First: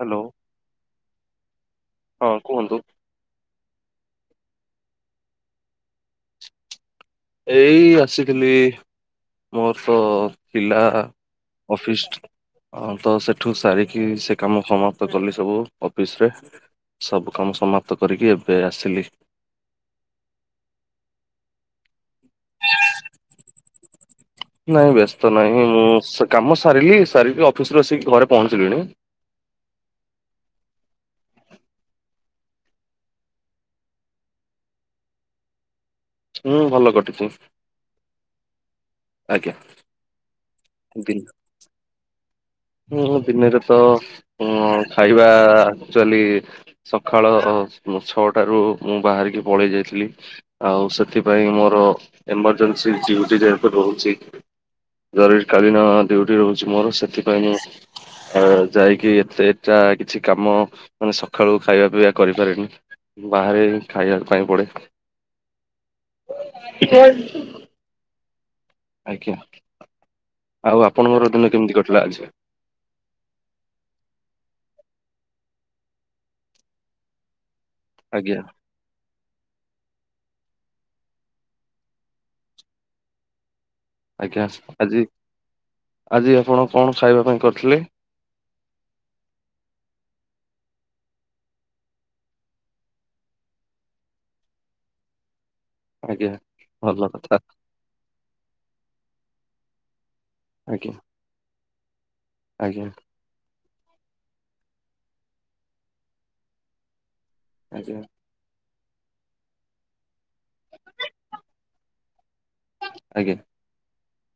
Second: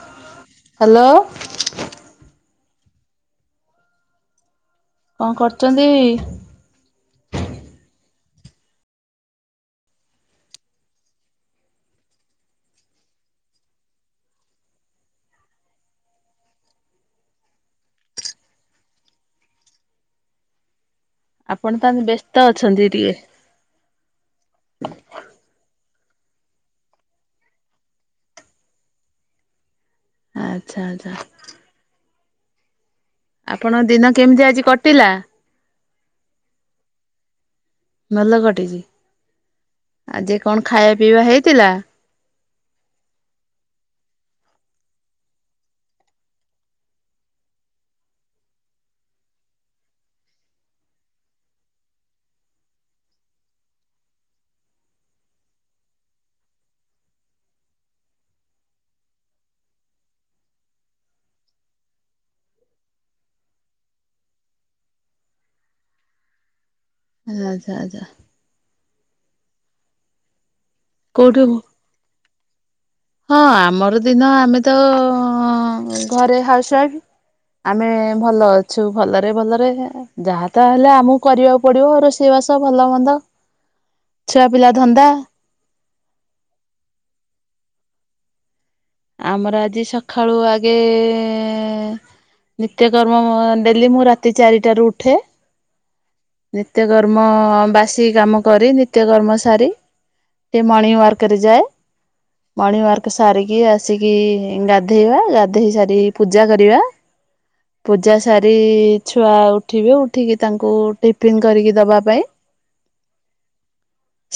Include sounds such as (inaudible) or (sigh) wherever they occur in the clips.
Hello hello (inaudible) ହଁ କୁହନ୍ତୁ। କଣ କରୁଛନ୍ତି? ଥିଲି ମୋର ତ ଥିଲା ଅଫିସ। ହଁ ତ ସେଠୁ ସାରିକି ସେ କାମ ସମାପ୍ତ କଲି ସବୁ ଅଫିସ ରେ ସବୁ କାମ ସମାପ୍ତ କରିକି ଏବେ ଆସିଲି। (inaudible) ଆପଣ ତାହେଲେ ବ୍ୟସ୍ତ ଅଛନ୍ତି ଟିକେ? ନାଇଁ ବ୍ୟସ୍ତ ନାହିଁ ମୁଁ ସ କାମ ସାରିଲି ସାରିକି ଅଫିସରୁୁ ଆସିକି ଘରେ ପହଞ୍ଚିଲିଣି। (inaudible) ଆଚ୍ଛା ଆଚ୍ଛା। ଆପଣ ଦିନ କେମିତି ଆଜି କଟିଲା? ହୁଁ ଭଲ କଟିଛି। ଭଲ କଟିଛି ଆଜ୍ଞା (inaudible) ଆଜି କଣ ଖାଇବା ଦିନ ପିଇବା ହେଇଥିଲା? ହୁଁ ଦିନରେ ତ ଉଁ ମ୍ ଖାଇବା ଆକ୍ଚୁଆଲି ସକାଳ ଛଟାରୁ ମୁଁ ବାହାରି ଯାଇକି ପଳେଇଥିଲି ଆଉ ସେଥିପାଇଁ ମୋର ଏ ମାନେ ସେ ରହୁଛି ଜରୁରୀ କାଳୀନ ଡ୍ୟୁଟି ରହୁଛି ମୋର ସେଥିକି ମାନେ ସେ ଆ ଯାଇକି ଏତେ ଏଟା କିଛି କାମ ମାନେ ସକାଳୁ ଖାଇବା ପିଇବା କରିକିଆଣିଲି। ବାହାରେ ଖାଇବା ପାଇଁ ପଡେ଼। ଆଚ୍ଛା ଆଚ୍ଛା। ଆଜ୍ଞା ଆଉ ଆପଣଙ୍କର କୋଉଠୁ ଦିନ କେମିତି କଟିଲା ଆଜି? ହଁ ଆମର ଦିନ ଆମେ ତ ଘରେ ଅ ହାଉସ ୱାଇଫ। ଆମେ ଆଜ୍ଞା ଭଲ ଅଛୁ, ଭଲ ରେ ଭଲରେ ଯାହା ତାହାହଲେ ଆମକୁ କରିବାକୁ ପଡିବ ରୋଷେଇବାସ ଭଲ ମନ୍ଦ। ଛୁଆ ଆଜ୍ଞା ପିଲା ଆଜି ଧନ୍ଦା ଆଜି ଆପଣ କଣ ଖାଇବା ପାଇଁ କରିଥିଲେ? ଆମର ଆଜି ସକାଳୁ ଆଗେ ଏ ନିତ୍ୟକର୍ମ ଡେଲି ମୁଁ ରାତି ଚାରିଟାରୁ ଉଠେ। ଆଜ୍ଞା। ଭଲ ନିତ୍ୟକର୍ମ କଥା ବାସି କାମ କରି ନିତ୍ୟକର୍ମ ସାରି। ସେ ଆଜ୍ଞା ମଣିିଂୱାର୍କରେ ଯାଏ ଆଜ୍ଞା ମଣିିଂୱାର୍କ ସାରିକି ଆସ ଆସିକି ଗାଧେଇବା ଗାଧେଇ ସାରି ପୂଜା କରିବା। ଆଜ୍ଞା ପୂଜା ସାରି ଛୁଆ ଉଠିବେ ଉ ଠିକି ତାଙ୍କୁ ଟିଫିନ୍ କରିକି ଦବା ପାଇଁ। ଆଜ୍ଞା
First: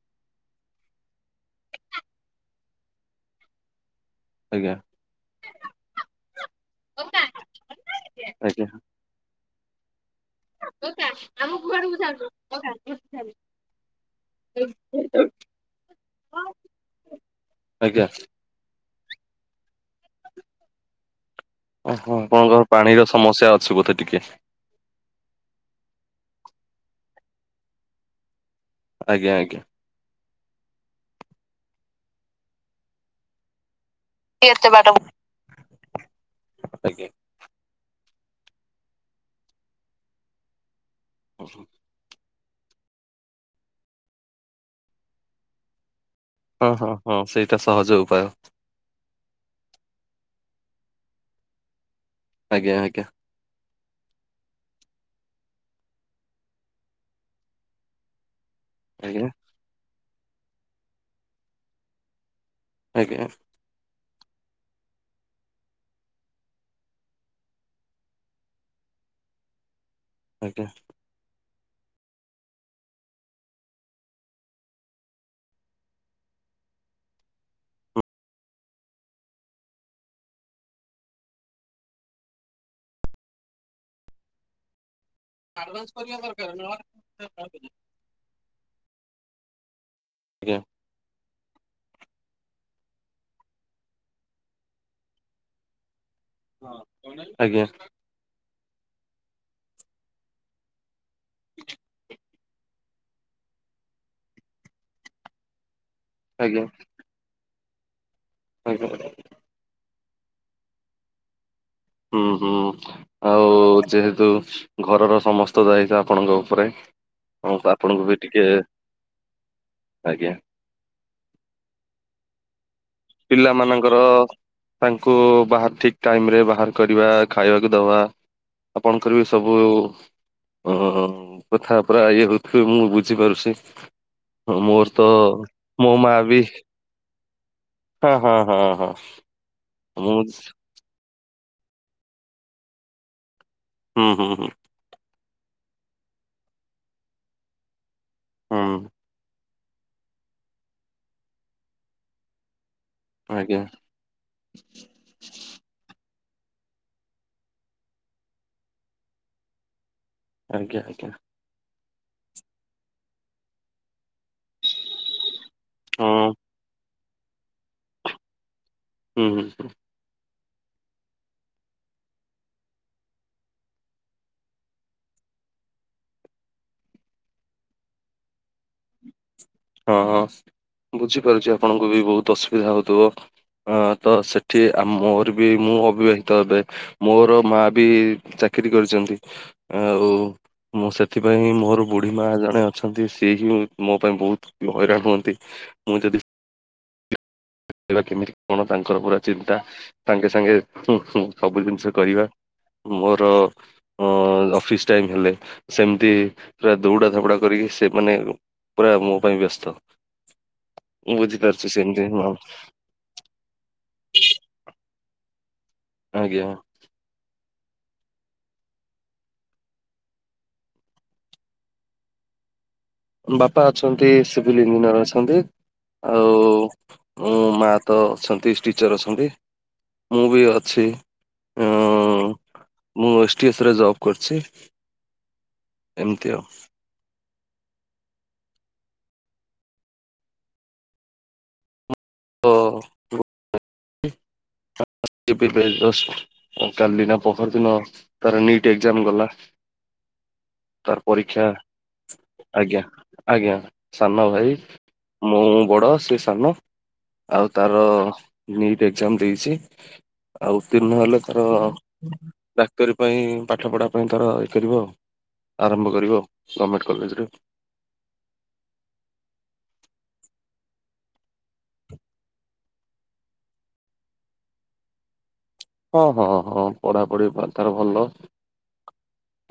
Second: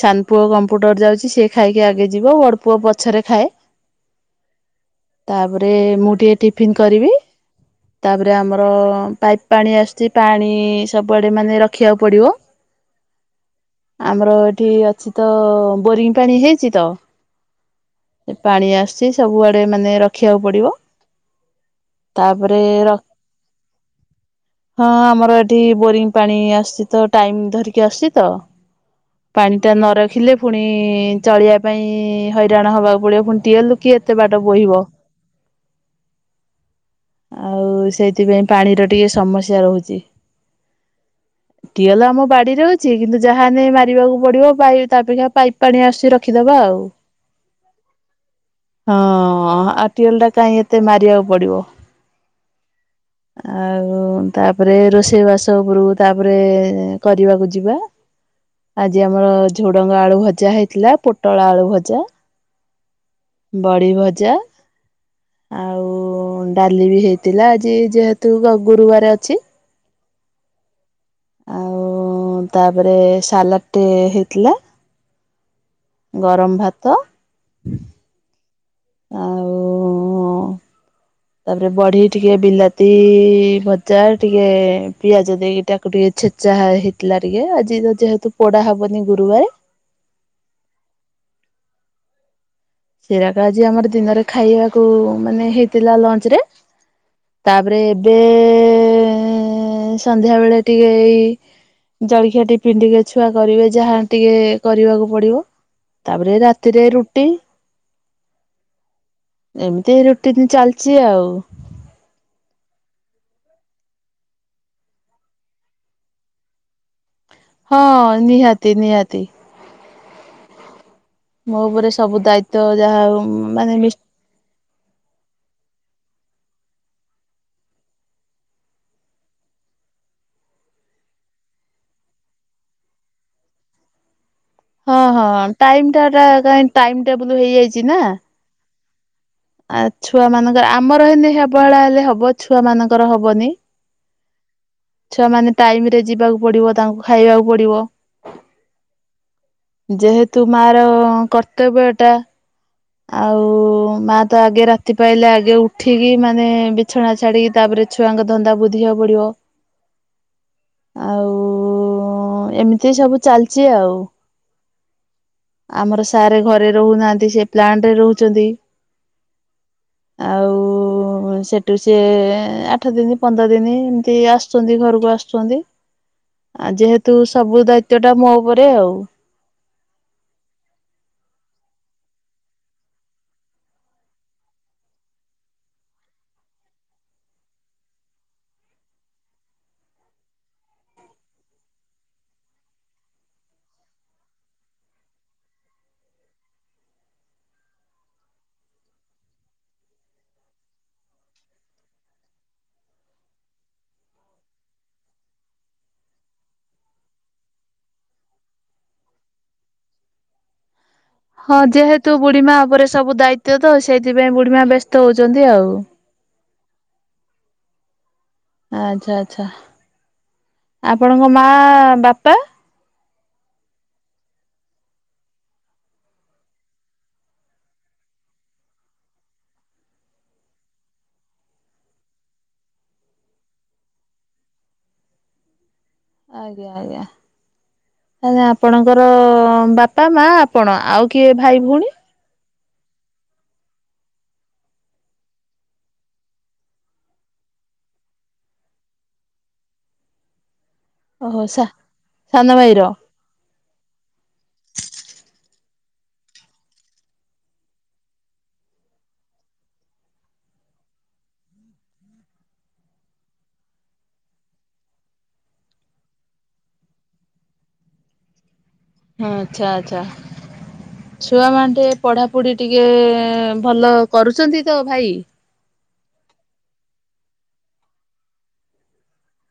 ସାନ ପୁଅ କମ୍ପୁଟର ଯାଉଛି ସେ ଖାଇକି ଆଗେ ଯିବ ବଡ ପୁଅ ପଛରେ ଖାଏ। ଆଜ୍ଞା। ତାପରେ ମୁଁ ଟିକେ ଟିଫିନ କରିବି। ତାପରେ ଆଜ୍ଞା ଆମର ପାଇପ ପାଣି ଆସୁଛି ପାଣି ସବୁଆଡେ ମାନେ ରଖିବାକୁ ପଡିବ। ଆମର ଏଠି ଅଛି ତ ବୋରିଂ ପାଣି ହେଇଛି ତ। ଆଜ୍ଞା। ପାଣି ଆସୁଛି ସବୁଆଡେ ମାନେ ରଖିବାକୁ ପଡିବ। ଓ ହୋ ତାପରେ ଆପଣଙ୍କର ପାଣିର ସମସ୍ୟା ଅଛି ବୋଧେ ଟିକେ? ହଁ ଆମର ଏଠି ବୋରିଂ ପାଣି ଆସ ଶ ତ ଟାଇମ ଧରିକି ଆସଛି ତ ଆଜ୍ଞା ଆଜ୍ଞା। ପାଣି ଟା ନ ରଖିଲେ ପୁଣି ଚଳିବା ପାଇଁ ହଇରାଣ ହବାକୁ ପଡିବ ପୁଣି ଟିଏ ହେ ଲୁ କି ଏତେ ବାଟ ବୋହିବ। ଆଜ୍ଞା ଆଉ ସେଇଥିପାଇଁ ପାଣିର ଟିକେ ସମସ୍ୟା ରହୁଛି। ଟିଅଲ ଆମ ବାଡି କିନ୍ତୁ ଯାହାନେ ମାରିବାକୁ ପଡିବ ତାପେକ୍ଷା ପାଇପ୍ ପାଣି ଆସ ର ହଁ ହଁ ହଁ ସେଇଟା ସହଜ ଉପାୟ। ହଁ ଆଟିଏଲ ଟା କାଇହିଁ ଏତେ ମାରିବାକୁ ପଡିବ। ଆଜ୍ଞା ଆଜ୍ଞା। ଆଉ ତାପରେ ରୋଷେଇ ବାସ ଉପରୁକୁ ତାପରେ କରିବାକୁ ଯିବା। ଆଜି ଆଜ୍ଞା ଆମର ଝୁଡଙ୍ଗ ଆଳୁ ଭଜା ହେଇଥିଲା ପୋଟଳ ଆଳୁ ଭଜା। ଆଜ୍ଞା ବଡ଼ି ଭଜା । ଆଉ ଡାଲି ବି ହେଇଥିଲା ଆଜି ଯେହେତୁ ଗୁରୁବାର ଅଛି । ଆଜ୍ଞା। ଆଉ ତାପରେ ସାଲାଡ ଟେ ହେଇଥିଲା । ଗରମ ଭାତ । ଆଉ ଉ ଉ ତାପରେ ବଢି ଟିକେ ବିଲାତି ଭଜା ଟିକେ ଏ ପିଆଜ ଦେଇକି ଆଡଭାନ୍ସ ତାକୁ ଟିକେ କରିବା ଦରକାର ଛେଚା ନହେଲେ ହେଇଥିଲା ଟିକେ, ଆଜ୍ଞା ଆଜି ଯେହେତୁ ପୋଡା ହବନି ଗୁରୁବାର । ଆଜ୍ଞା। ସେରକ ଆଜି ଆମର ଦିନରେ ଖାଇବାକୁ ମାନେ ହେଇଥିଲା ଲଞ୍ଚ ରେ ଆଜ୍ଞା ତାପରେ ଏବେ ଏ ଏ ଏ ଏ ସନ୍ଧ୍ୟା ବେଳେ ଟିକେ ଏଇ ଜଳଖିଆ ଟିକେ ଟିଫିନ୍ ଟିକେ ଛୁଆ କରିବେ ଯାହା ଟିକେ କରିବାକୁ ପଡିବ । ତାପରେ ଆଜ୍ଞା ରାତିରେ ରୁଟି । ଆଜ୍ଞା ଏମିତି ରୁଟିିନ ଚାଲିଛି ଆଉ । ହୁଁ ହୁଁ ଆଉ ଯେହେତୁ ଘରର ସମସ୍ତ ଦାୟିତ୍ଵ ଆପଣଙ୍କ ଉପରେ। ହଁ ହଁ ଆପଣଙ୍କୁ ବି ଟିକେ, ନିହାତି ନିହାତି ଆଜ୍ଞା ମୋ ଉପରେ ସବୁ ଦାୟିତ୍ଵ । ପିଲାମାନଙ୍କର ତାଙ୍କୁ ବାହ ଠିକ ଟାଇମରେ ବାହାର କରିବା ଖାଇବାକୁ ଦେବା ଆପଣଙ୍କର ବି ସବୁ ଅ କଥା ପୁରା ଇଏ ହଉଥିବେ ମୁଁ ବୁଝିପାରୁଛି । ହଁ ହଁ ଟାଇମ ଟାଟା ବି କ ଟାଇ ଟବଲ ହେଇଯାଇଛି । ହଁ ହଁ ହଁ ହଁ। ଆ ମୁଁ ଛୁଆ ମାନଙ୍କର ଆମର ହେନ ଅବହେଳା ହେଲେ ହବ ଛୁଆ ମାନଙ୍କର ହବନି। ହୁଁ ହୁଁ ହୁଁ। ଛୁଆ ମାନେ ଟାଇମ ରେ ଯିବାକୁ ପଡିବ ତାଙ୍କୁ ଖାଇବାକୁ ପଡିବ । ହୁଁ। ଯେହେତୁ ମାର କର୍ତ୍ତବ୍ୟ ଟା ଆଉ ଆଜ୍ଞା ମା ତ ଆଗେ ରାତି ପାଇଲେ ଆଗେ ଉଠିକି ମାନେ ବିଛଣା ଛାଡିକି ତାପରେ ଛୁଆଙ୍କ ଧନ୍ଦା ବୁଦ୍ଧିିବାକୁ ପଡିବ । ଆଜ୍ଞା ଆଜ୍ଞା। ହଁ ଏମିତି ସବୁ ଚାଲିଚି ଆଉ । ଆମର ହଁ ସାରେ ଘରେ ରହୁନାହାନ୍ତି ସେ ପ୍ଲାଟରେ ରହୁଛନ୍ତି । ହୁଁ ହୁଁ ହୁଁ। ଆଉ ସେଠୁ ସି ଆଠ ଦିନ ପନ୍ଦର ଦିନ ଏମିତି ଆସୁଛନ୍ତି ଘରକୁ ଆସୁଛନ୍ତି । ଆ ଯେହେତୁ ସବୁ ଦାୟିତ ଟା ମୋ ଉପରେ ଆଉ । ହଁ ହଁ ବୁଝିପାରୁଛି ଆପଣଙ୍କୁ ବି ବହୁତ ଅସୁବିଧା ହଉଥିବ । ହଁ ତ ସେଠି ମୋର ବି ମୁଁ ଅବିବାହିତ ହେବେ ମୋର ମା ବି ଚା କିରି କରିଛନ୍ତି ଆଉ । ମୁଁ ସେଥିପାଇଁ ମୋର ବୁଢ଼ୀ ମା ଜଣେ ଅଛନ୍ତି ସି ହିଁ ମୋ ପାଇଁ ବହୁତ ହଇରାଣ ହୁଅନ୍ତି ମୁଁ ଯଦି କେମିତି କଣ ତାଙ୍କର ପୁରା ଚିନ୍ତା ସାଙ୍ଗେ ସାଙ୍ଗେ ସବୁ ଜିନିଷ କରିବା । ମୋର ଅଫିସ ଟାଇମ ହେଲେ ସେମତି ପୁରା ଦୌଡା ଧପଡା କରିକି ସେ ମାନେ ପୁରା ମୋ ପାଇଁ ବ୍ୟସ୍ତ । (inaudible) ମୁଁ ହଁ ବୁଝିପାରୁଛି ସେମତିଁ ଯେହେତୁ ବୁଢୀମା ଉପରେ ସବୁ ଦାୟିତ୍ଵ ତ ସେଇଥିପାଇଁ ବୁଢୀମା ବ୍ୟସ୍ତ ହଉଛନ୍ତି ଆଉ । ଆଜ୍ଞା। ଆଚ୍ଛା ଆଛା ଆପଣଙ୍କ ମା ବାପା ବାପା ଅଛନ୍ତି ସିଭିଲ୍ ଇଞ୍ଜିନିୟର ଅଛନ୍ତି। ଆଉ ମୋ ମା ତ ଅଛନ୍ତି ଟିଚର ଅଛନ୍ତି। ମୁଭି ଅଛି ଉ ମୁଁ ଏସ୍ ଟି ଏସରେ ଜବ୍ କରିଛି। ଏମିତି ଆଉ ଆଜ୍ଞା ଆଜ୍ଞା। ଆ ଆପଣଙ୍କର ବାପା ମା ଆପଣ ଆଉ କିଏ ଭାଇ ଭଉଣୀ ହଁ। ହ (unintelligible) କାଲିନା ପଖର ଦିନ ତାର ନିଟ୍ ଏଜାମ ଗଲା। ତାର ପରୀକ୍ଷା ଓହୋ ସା ସାନ ଆଜ୍ଞା ଭାଇର। ଆଜ୍ଞା ସାନ ଭାଇ ମୁଁ ବଡ଼ ସେ ସାନ ଆଉ ତାର ନିଟ୍ ଏକ୍ଜାମ ଦେଇଛି। ଆଉ ଉତୀର୍ଣ୍ଣ ହେଲେ ତାର ଡାକ୍ତରୀ ପାଇଁ ପାଠ ପଢା ପାଇଁ ତର ଇଏ କରିବ ଆଉ। ଆରମ୍ଭ କରିବ ଗଭର୍ଣ୍ଣମେଣ୍ଟ କଲେଜରେ। ହଁ ଆଛା ଆଚ୍ଛା। ଛୁଆ ମା ଟିକେ ପଢାପଢି ଟିକେ ଭଲ କରୁଛନ୍ତି ତ ଭାଇ। ହଁ ହଁ ହଁ ପଢାପଢି ତାର ଭଲ।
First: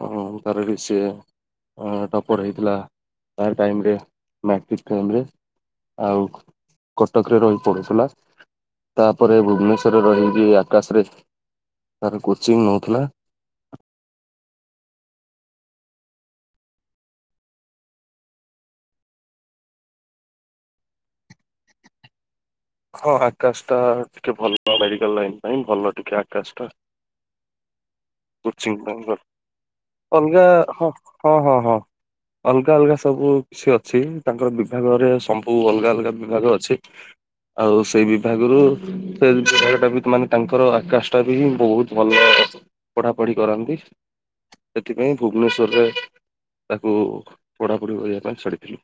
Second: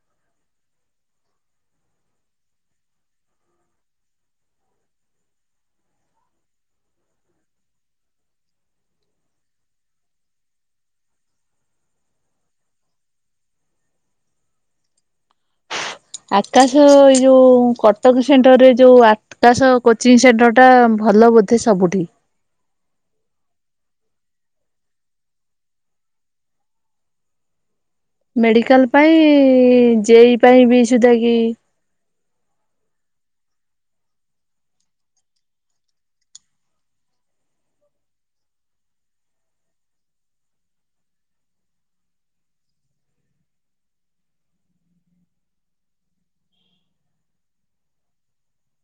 ଓ ତାହ ସେ ଟପର ହେଇଥିଲା ତା ଟାଇମରେ, ମାଟ୍ରିକ ଟାଇମରେ। ଆଉ କଟକରେ ରହି ପଢ଼ୁଥିଲା। ତାପରେ ଭୁବନେଶ୍ୱର ରେ ରହିି ଆକାଶରେ ତାର କୋଚିଂ ନଉଥିଲା। (inaudible) ଆକାଶ ଏଇ ଯୋଉ କଟକ ସେଣ୍ଟର ରେ ଯୋଉ ଆକାଶ କୋଚିଂ ସେଣ୍ଟର ଟା ଭଲ ବୋଧେ ସବୁଠି? ହଁ ଆକାଶ ଟା ଟିକେ ଭଲ ମେଡିକାଲ ଲାଇନ ପାଇଁ ଭଲ ଟିକେ ଆକାଶ ଟା। (inaudible) କୋଚିଂ ମେଡିକାଲ ପାଇଁ ବେଙ୍ଗଲ ଜେଇ ଅଲଗା ପାଇଁ ବି ହଁ ସୁଧା ହଁ କି ହଁ ହଁ। ଅଲଗା ଅଲଗା ସବୁ କିଛି ଅଛି ।ତାଙ୍କର ବିଭାଗରେ ସବୁ ଅଲଗା ଅଲଗା ବିଭାଗ ଅଛି। ଆଉ ସେଇ ବିଭାଗରୁ ସେ ବିଭାଗଟା ବି ମାନେ ତାଙ୍କର ଆକାଶ ଟା ବି ବହୁତ ଭଲ। ପଢାପଢି କରନ୍ତି। ସେଥିପାଇଁ ଭୁବନେଶ୍ୱରରେ ତାକୁ ପଢ଼ାପଢ଼ି କରିବା ପାଇଁ ଛାଡ଼ିଥିଲୁ।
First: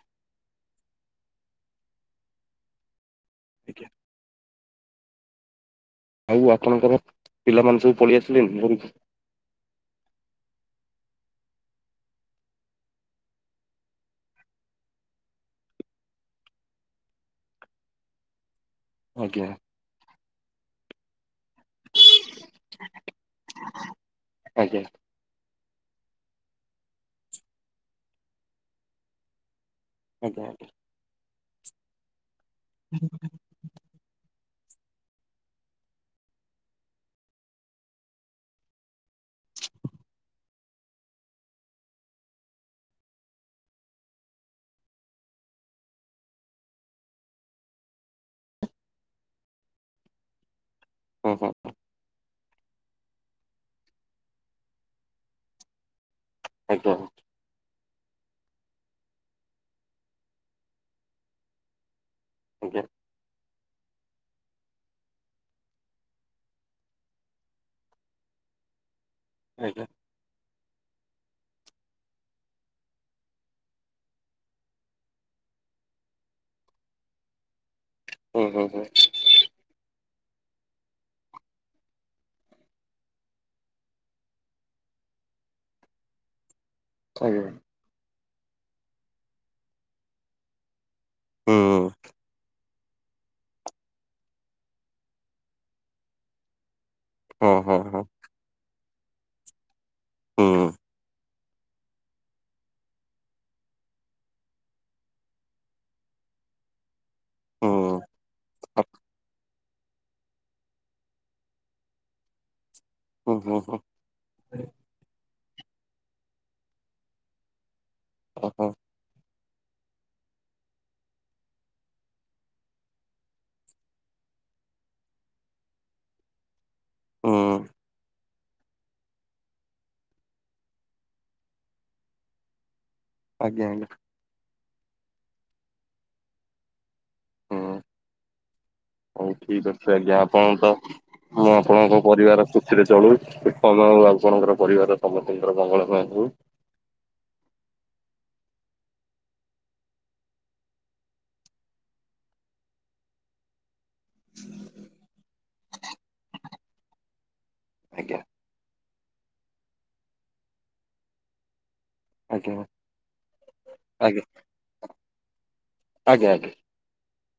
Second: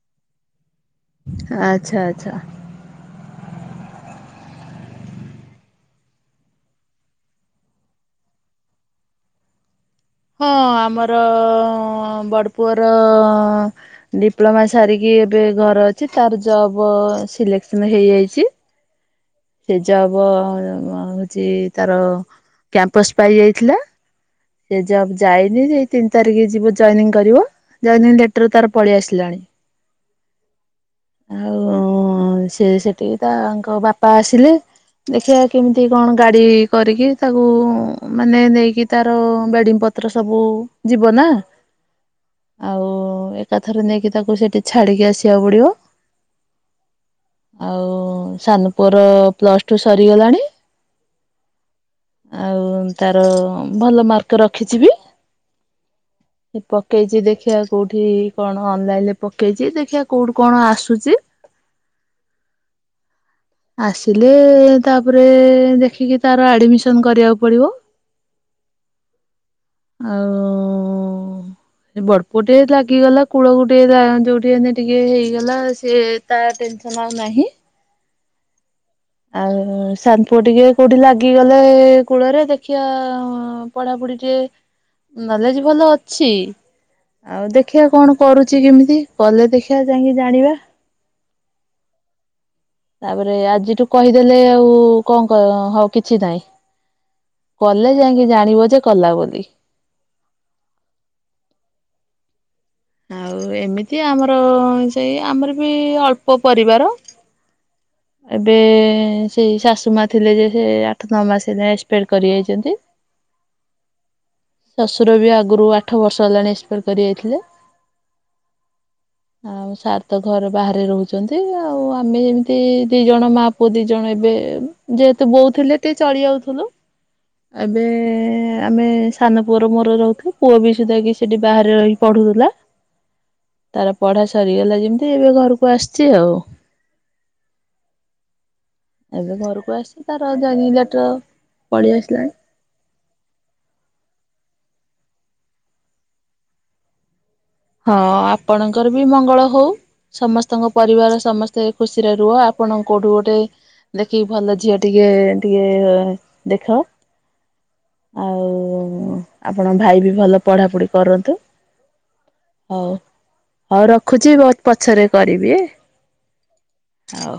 ଆଚ୍ଛା ଆଚ୍ଛା। ଆଜ୍ଞା। ଆଉ ଆପଣଙ୍କର ପିଲାମାନେ ସବୁ ପଳେଇ ଆସିଲେନି ଘରକୁ? ହଁ ଆମର ବଡପୁଅର ଡିପ୍ଲୋମା ସାରିକି ଏବେ ଘର ଅଛି ତାର ଜବ ସିଲେକ୍ସନ ହେଇଯାଇଛି। ଆଜ୍ଞା ସେ ଜବ୍ ଯେ ତାର କ୍ୟାମ୍ପସ ପାଇ ଯାଇଥିଲା। ସେ ଆଜ୍ଞା ଜବ ଯାଇନି ଯେ ତିନି ତାରିଖ ଯିବ ଜଏନିଂ କରିବ। ଜଏନିଂ ଲେଟର ତାର ପଳେଇ ଆସିଲାଣି। ଆଜ୍ଞା ଆଜ୍ଞା। ଆଉ ସେ ସେଠିକି ତାଙ୍କ ବାପା ଆସିଲେ ଦେଖିବା କେମିତି କଣ ଗାଡି କରିକି ତାକୁ ମାନେ ନେଇକି ତାର ବେଡିଂ ପ ପତ୍ର ସବୁ ଯିବ ନା! ଆଉ ଏକାଥରେ ନେଇକି ତାକୁ ସେଠି ଛାଡିକି ଆସିବାକୁ ପଡିବ। ଆଉ ସାନପୁଅ ର ପ୍ଲସ ଟୁ ସରିଗଲାଣି। ଉଁ ହୁଁ। ଆଉ ତାର ଭଲ ମାର୍କ ରଖିଛି ବି। ସେ ଆଜ୍ଞା ପକେଇଛି ଦେଖିବାକୁ କୋଉଠି କଣ ଅନଲାଇନ ରେ ପକେଇଛି ଦେଖିବା କୋଉଠି କଣ ଆସୁଚି। ଆଜ୍ଞା। ଆସିଲେ ତାପରେ ଦେଖିକି ତାର ଆଡମିସନ କରିବାକୁ ପଡିବ। ଆଜ୍ଞା ଆଉ ବଡପୁଅ ଟେ ଲାଗିଗଲା କୂଳକୁ ଟିକେ ଯୋଉଠି ଏନ୍ତି ଟିକେ ହେଇଗଲା ସେ ତା ଟେନ୍ସନ୍ ଆଉ ନାହିଁ। ହୁଁ ହୁଁ ହୁଁ। ଆଉ ସାନ ପୁଅ ଟିକେ କୋଉଠି ଲାଗିଗଲେ କୂଳରେ ଦେଖିବା ପଢାପ ପୁଢ଼ି ଟିକେ ନଲେଜ ଭଲ ଅଛି ଆଜ୍ଞା ଆଉ ଦେଖିବା କଣ କରୁଛି କେମିତି କଲେ ଦେଖିବା ଯାଇକି ଜାଣିବା। ହୁଁ। ତାପରେ ଆଜିଠୁ କହିଦେଲେ ଆଉ କଣ ହଉ କିଛି ନାହିଁ। ହଁ ହଁ କଲେ ହଁ। ଯାଇକି ଜାଣିବ ଯେ କଲା ବୋଲି। ହୁଁ। ଆଉ ଏମିତି ଆମର ସେଇ ଆମର ବି ଅଳ୍ପ ପରିବାର। ହୁଁ ଏବେ ସେଇ ଶାଶୁ ମା ଥିଲେ ଯେ ସେ ଆଠ ନଅ ମାସ ଏକ୍ସପାଡ କରିଯାଇଛନ୍ତି। ହୁଁ ହୁଁ ହୁଁ ଶଶୁର ବି ଆ ଆଗୁରୁ ଆଠ ବର୍ଷ ହେଲାଣି ଏକ୍ସପାର କରି ଯାଇଥିଲେ। ଓ ହୋ। ଆଉ ସାର୍ ତ ଘରେ ବାହାରେ ରହୁଛନ୍ତି ଆଉ ଆମେ ଯେମତି ଦି ଜଣ ମା ପୁଅ ଦି ଜଣ ଏବେ ଯେହେତୁ ବୋଉଥିଲେ ଟିକେ ଚଳି ଯାଉଥିଲୁ। ହୁଁ ଏବେ ଆମେ ସାନ ପୁଅର ମୋର ରହୁଥିଲୁ, ପୁଅ ବି ସେ ଯାଇକି ସେଠି ବାହାରେ ରହିି ପଢୁଥିଲା। ଆଜ୍ଞା ଆଜ୍ଞା ତାର ପଢା ସରିଗଲା ଯେମତି ଏବେ ଘରକୁ ଆସଚି ଆଉ। ହୁଁ। ହଉ ଏବେ ଘରକୁ ଠିକ ଅଛି ଆସିଛି ଆଜ୍ଞା ତାର ଯାଇକି ଆପଣଙ୍କ ତ ଲେଟର ପୁରା ପଳେଇ ଆପଣଙ୍କ ଆସିଲାଣି ପରିବାର ଖୁସିରେ ଚଳୁ (unintelligible) ଆପଣଙ୍କର ପରିବାର ସମସ୍ତିଙ୍କର ମଙ୍ଗଳ ମୟ ହେଉ। ହଁ ଆପଣଙ୍କର ବି ମଙ୍ଗଳ ହଉ। ସମସ୍ତଙ୍କ ପରିବାର ସମସ୍ତେ ଖୁସିରେ ରୁହ, ଆପଣଙ୍କ କୋଉଠୁ ଗୋଟେ ଦେଖିକି ଭଲ ଝିଅ ଟିକେ ଟିକେ ଦେଖ। ଆଜ୍ଞା। ହ ଆପଣଙ୍କ ଭାଇ ବି ଭଲ ପଢାପଢି କରନ୍ତୁ। ଆଜ୍ଞା ହଉ ହଉ ଆଜ୍ଞା ରଖୁଛି ପ ପଛରେ କରିବି। ଆଜ୍ଞା ଆଜ୍ଞା। ଆଉ।